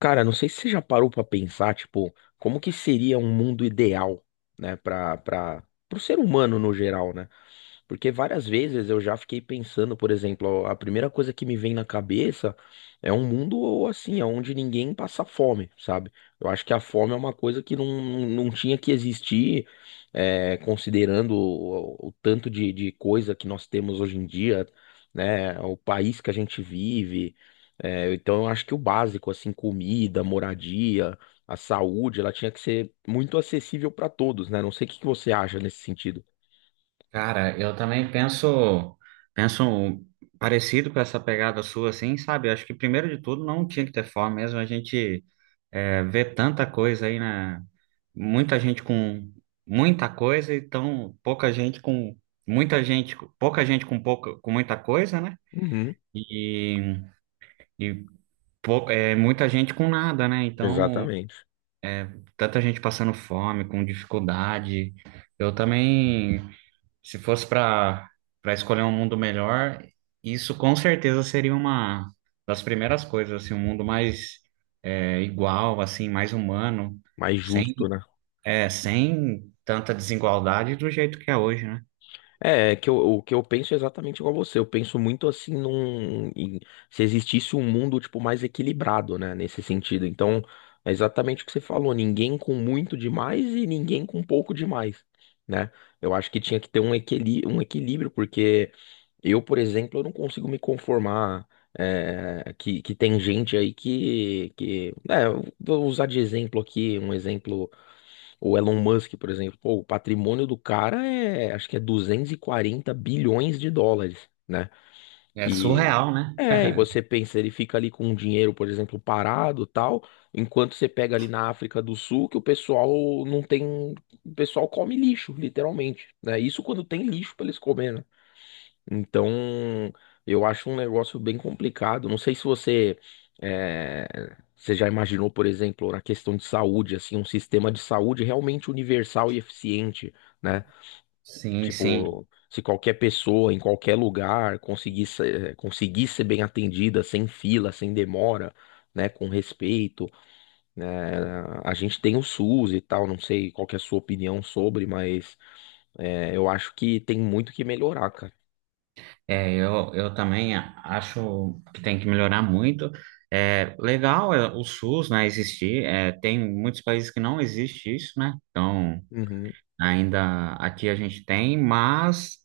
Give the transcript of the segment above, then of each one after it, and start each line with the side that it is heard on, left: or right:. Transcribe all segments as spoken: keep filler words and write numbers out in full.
left: Cara, não sei se você já parou pra pensar, tipo, como que seria um mundo ideal, né, para para pro ser humano no geral, né? Porque várias vezes eu já fiquei pensando, por exemplo, ó, a primeira coisa que me vem na cabeça é um mundo assim, onde ninguém passa fome, sabe? Eu acho que a fome é uma coisa que não, não tinha que existir, é, considerando o, o tanto de, de coisa que nós temos hoje em dia, né? O país que a gente vive. É, então eu acho que o básico, assim, comida, moradia, a saúde, ela tinha que ser muito acessível para todos, né? Não sei o que que você acha nesse sentido.
right: Cara, eu também penso, penso um parecido com essa pegada sua, assim, sabe? Acho que primeiro de tudo não tinha que ter fome mesmo. A gente é, vê tanta coisa aí, né? Muita gente com muita coisa e tão pouca gente com muita gente, pouca gente com pouca, com muita coisa, né?
left: Uhum.
right: E, e pou- é, Muita gente com nada, né? Então,
left: Exatamente.
right: tanta gente passando fome, com dificuldade. Eu também. Se fosse para para escolher um mundo melhor, isso com certeza seria uma das primeiras coisas, assim, um mundo mais é, igual, assim, mais humano,
left: Mais
right: sem
left: justo, né?
right: é, sem tanta desigualdade do jeito que é hoje, né?
left: É, é que eu, o que eu penso é exatamente igual você. Eu penso muito assim num, em- Se existisse um mundo tipo mais equilibrado, né, nesse sentido. Então, é exatamente o que você falou, ninguém com muito demais e ninguém com pouco demais, né? Eu acho que tinha que ter um equili um equilíbrio, porque eu, por exemplo, eu não consigo me conformar é, que, que tem gente aí que, que é, eu vou usar de exemplo aqui, um exemplo. O Elon Musk, por exemplo, pô, o patrimônio do cara é, acho que é duzentos e quarenta bilhões de dólares, né?
right: É
left: E
right: surreal, né?
left: é, e você pensa, ele fica ali com o dinheiro, por exemplo, parado, tal, enquanto você pega ali na África do Sul, que o pessoal não tem, o pessoal come lixo, literalmente, né? Isso quando tem lixo para eles comerem, né? Então, eu acho um negócio bem complicado. Não sei se você, eh, você já imaginou, por exemplo, na questão de saúde, assim, um sistema de saúde realmente universal e eficiente, né?
right: Sim, sim.
left: Tipo, se qualquer pessoa, em qualquer lugar, conseguisse, eh, conseguir ser bem atendida, sem fila, sem demora, né? Com respeito, né? A gente tem o SUS e tal, não sei qual que é a sua opinião sobre, mas eh, eu acho que tem muito que melhorar, cara.
right: É, eu, eu também acho que tem que melhorar muito. É, legal é, o SUS, né, existir. É, tem muitos países que não existe isso, né? Então,
left: Uhum,
right: ainda aqui a gente tem, mas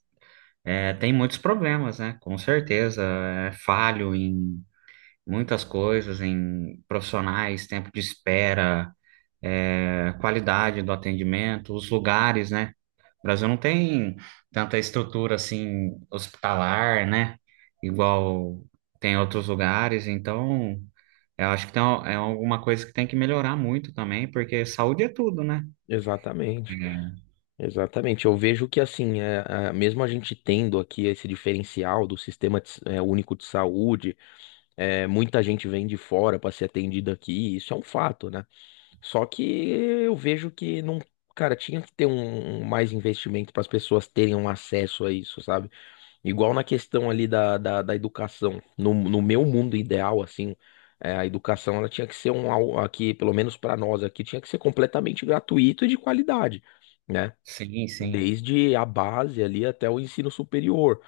right: é, tem muitos problemas, né? Com certeza. É falho em muitas coisas, em profissionais, tempo de espera, é, qualidade do atendimento, os lugares, né? O Brasil não tem tanta estrutura assim hospitalar, né? Igual tem outros lugares. Então, eu acho que tem, é alguma coisa que tem que melhorar muito também, porque saúde é tudo, né?
left: exatamente.
right: É.
left: Exatamente, eu vejo que assim, é, a- mesmo a gente tendo aqui esse diferencial do sistema de s- é, único de saúde, é, muita gente vem de fora para ser atendida aqui, isso é um fato, né? Só que eu vejo que não, cara, tinha que ter um, um mais investimento para as pessoas terem um acesso a isso, sabe? Igual na questão ali da, da, da educação, no, no meu mundo ideal, assim, é, a educação ela tinha que ser um, al- aqui, pelo menos para nós aqui, tinha que ser completamente gratuito e de qualidade, né?
right: Sim, sim.
left: Desde a base ali até o ensino superior,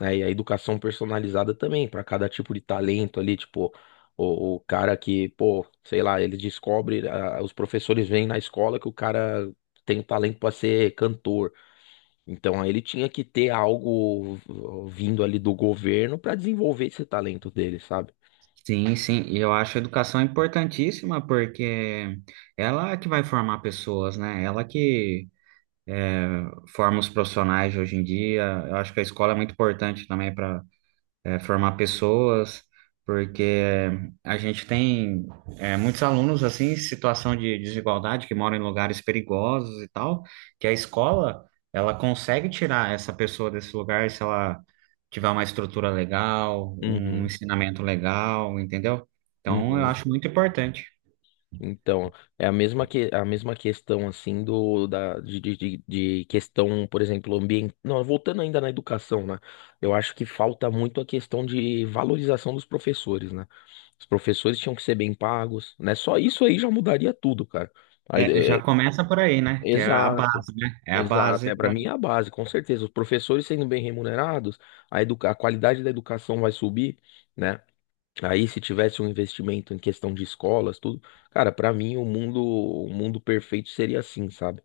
left: né? E a educação personalizada também, para cada tipo de talento ali, tipo, o, o cara que, pô, sei lá, ele descobre, ah, os professores veem na escola que o cara tem um talento para ser cantor. Então, aí ele tinha que ter algo vindo ali do governo para desenvolver esse talento dele, sabe?
right: Sim, sim, e eu acho a educação importantíssima porque ela é que vai formar pessoas, né? Ela que forma os profissionais de hoje em dia. Eu acho que a escola é muito importante também é, formar pessoas, porque a gente tem é, muitos alunos assim, em situação de desigualdade, que moram em lugares perigosos e tal, que a escola, ela consegue tirar essa pessoa desse lugar se ela tiver uma estrutura legal, um
left: Uhum.
right: ensinamento legal, entendeu? Então, eu
left: Uhum.
right: acho muito importante.
left: Então, é a mesma, que, a mesma questão, assim, do, da, de, de, de- de questão, por exemplo, ambiente. Não, voltando ainda na educação, né? Eu acho que falta muito a questão de valorização dos professores, né? Os professores tinham que ser bem pagos, né? Só isso aí já mudaria tudo, cara. Aí,
right: É,
left: é,
right: já
left: é,
right: começa por aí, né? Que é a
left: exato,
right: base, né? É a
left: exato.
right: base
left: É, para
right: para
left: mim é a base, com certeza. Os professores sendo bem remunerados, a, educa a qualidade da educação vai subir, né? Aí, se tivesse um investimento em questão de escolas, tudo, cara, pra mim o mundo, o mundo perfeito seria assim, sabe?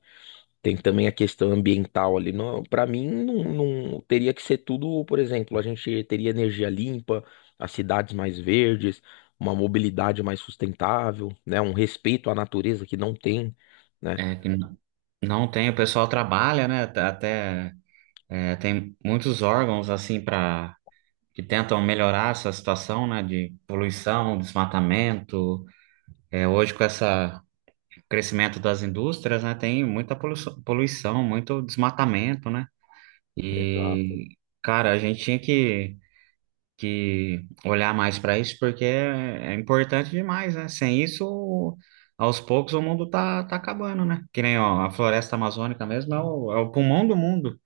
left: Tem também a questão ambiental ali. Não, para mim, não, não- teria que ser tudo, por exemplo, a gente teria energia limpa, as cidades mais verdes, uma mobilidade mais sustentável, né? Um respeito à natureza que não tem, né?
right: é, que não não tem, o pessoal trabalha, né? Tá- Até é, tem muitos órgãos assim para que tentam melhorar essa situação, né, de poluição, desmatamento. É, hoje com essa crescimento das indústrias, né, tem muita poluição, poluição, muito desmatamento, né?
left: Exato.
right: E cara, a gente tinha que que olhar mais para isso porque é, é importante demais, né? Sem isso, aos poucos o mundo tá tá acabando, né? Que nem ó, a floresta amazônica mesmo é o, é o pulmão do mundo.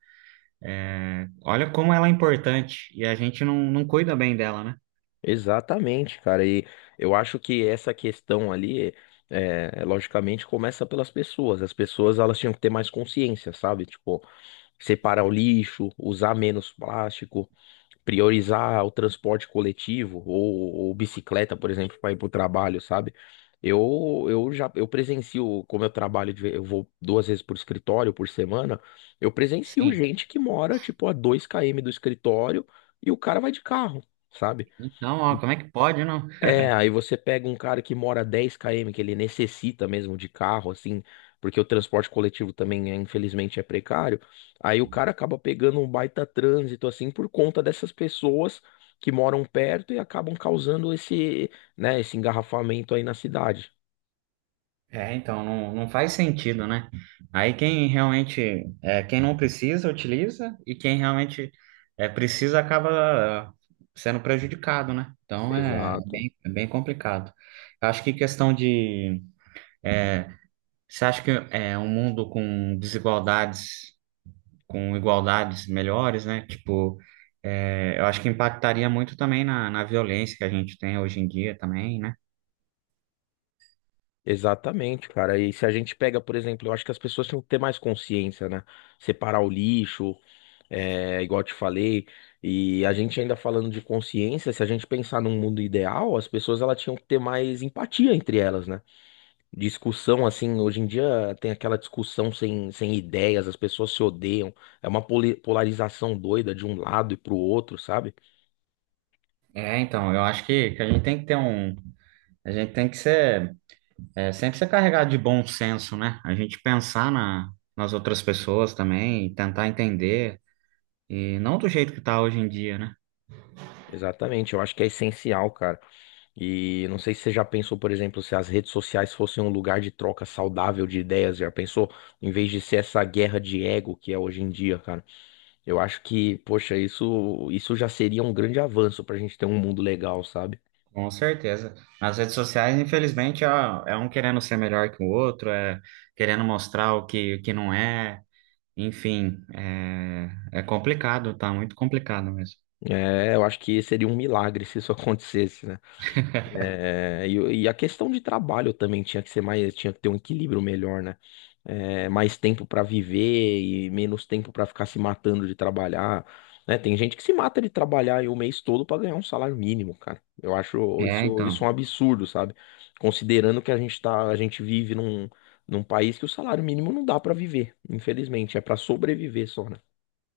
right: Olha como ela é importante e a gente não, não cuida bem dela, né?
left: Exatamente, cara. E eu acho que essa questão ali, é, é, logicamente, começa pelas pessoas. As pessoas elas tinham que ter mais consciência, sabe? Tipo, separar o lixo, usar menos plástico, priorizar o transporte coletivo ou, ou bicicleta, por exemplo, para ir para o trabalho, sabe? Eu, eu já eu presencio, como eu trabalho, de- eu vou duas vezes por escritório por semana, eu presencio
right: Sim.
left: gente que mora, tipo, a dois quilômetros do escritório e o cara vai de carro. Sabe,
right: Então, ó, como é que pode, não?
left: é, aí você pega um cara que mora dez quilômetros, que ele necessita mesmo de carro, assim, porque o transporte coletivo também, é, infelizmente, é precário. Aí o cara acaba pegando um baita trânsito, assim, por conta dessas pessoas que moram perto e acabam causando esse, né, esse engarrafamento aí na cidade.
right: É, então, não, não faz sentido, né? Aí quem realmente, é, quem não precisa, utiliza e quem realmente é, precisa acaba sendo prejudicado, né? Então, é, é
left: Exato.
right: bem, é bem complicado. Eu acho que questão de... Você acha que é um mundo com desigualdades com igualdades melhores, né? Tipo, é, eu acho que impactaria muito também na, na violência que a gente tem hoje em dia também, né?
left: Exatamente, cara. E se a gente pega, por exemplo, eu acho que as pessoas tinham que ter mais consciência, né? Separar o lixo, é, igual eu te falei, e a gente ainda falando de consciência, se a gente pensar num mundo ideal, as pessoas elas tinham que ter mais empatia entre elas, né? Discussão, assim, hoje em dia tem aquela discussão sem, sem ideias, as pessoas se odeiam, é uma poli- polarização doida de um lado e pro outro, sabe?
right: É, então, eu acho que, que a gente tem que ter um. A gente tem que ser, é, sempre ser carregado de bom senso, né? A gente pensar na, nas outras pessoas também, e tentar entender, e não do jeito que tá hoje em dia, né?
left: Exatamente, eu acho que é essencial, cara. E não sei se você já pensou, por exemplo, se as redes sociais fossem um lugar de troca saudável de ideias, já pensou? Em vez de ser essa guerra de ego que é hoje em dia, cara. Eu acho que, poxa, isso, isso já seria um grande avanço pra gente ter um mundo legal, sabe?
right: Com certeza. Nas redes sociais, infelizmente, é, é um querendo ser melhor que o outro, é querendo mostrar o que, o que não é. Enfim, é, é complicado, tá muito complicado mesmo.
left: É, eu acho que seria um milagre se isso acontecesse, né? É, e, e a questão de trabalho também tinha que ser mais, tinha que ter um equilíbrio melhor, né? É, mais tempo pra viver e menos tempo pra ficar se matando de trabalhar, né? Tem gente que se mata de trabalhar aí o mês todo pra ganhar um salário mínimo, cara. Eu acho
right: É,
left: isso, isso um
right: então,
left: absurdo, sabe? Considerando que a gente tá, a gente vive num, num país que o salário mínimo não dá pra viver, infelizmente, é pra sobreviver só, né?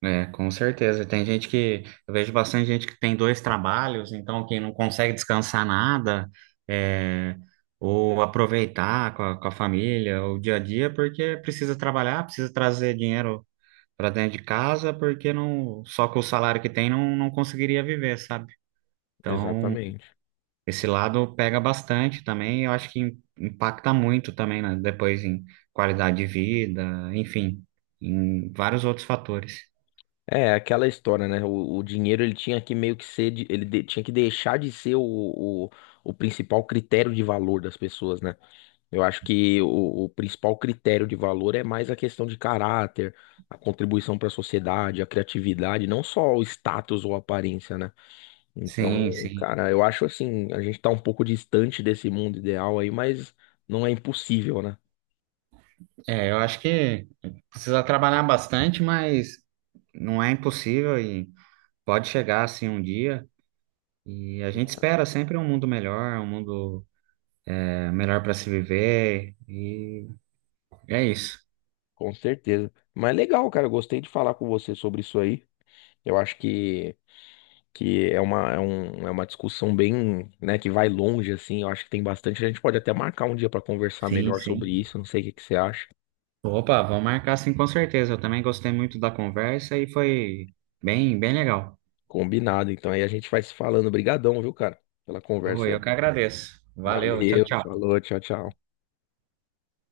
right: é, com certeza. Tem gente que, eu vejo bastante gente que tem dois trabalhos, então que não consegue descansar nada, é, ou aproveitar com a, com a família, o dia a dia, porque precisa trabalhar, precisa trazer dinheiro para dentro de casa, porque não, só com o salário que tem não, não conseguiria viver, sabe? Então,
left: Exatamente.
right: esse lado pega bastante também, eu acho que im- impacta muito também, né? Depois em qualidade de vida, enfim, em vários outros fatores.
left: É, aquela história, né? O, o dinheiro ele tinha que meio que ser, de- ele de- tinha que deixar de ser o, o, o principal critério de valor das pessoas, né? Eu acho que o, o principal critério de valor é mais a questão de caráter, a contribuição para a sociedade, a criatividade, não só o status ou aparência, né? Então,
right: Sim, sim.
left: cara, eu acho assim, a gente tá um pouco distante desse mundo ideal aí, mas não é impossível, né?
right: É, eu acho que precisa trabalhar bastante, mas não é impossível e pode chegar assim um dia. E a gente espera sempre um mundo melhor, um mundo é, melhor para se viver. E é isso.
left: Com certeza. Mas legal, cara, eu gostei de falar com você sobre isso aí. Eu acho que que é uma, é um, é uma discussão bem, né, que vai longe, assim, eu acho que tem bastante, a gente pode até marcar um dia para conversar
right: Sim,
left: melhor sobre
right: sim.
left: isso, não sei o que que você acha.
right: Opa, vamos marcar sim, com certeza. Eu também gostei muito da conversa e foi bem, bem legal.
left: Combinado, então aí a gente vai se falando. Obrigadão, viu, cara, pela conversa
right: Oi, eu
left: aí.
right: que agradeço. Valeu, tchau,
left: Valeu,
right: tchau.
left: falou, tchau, tchau.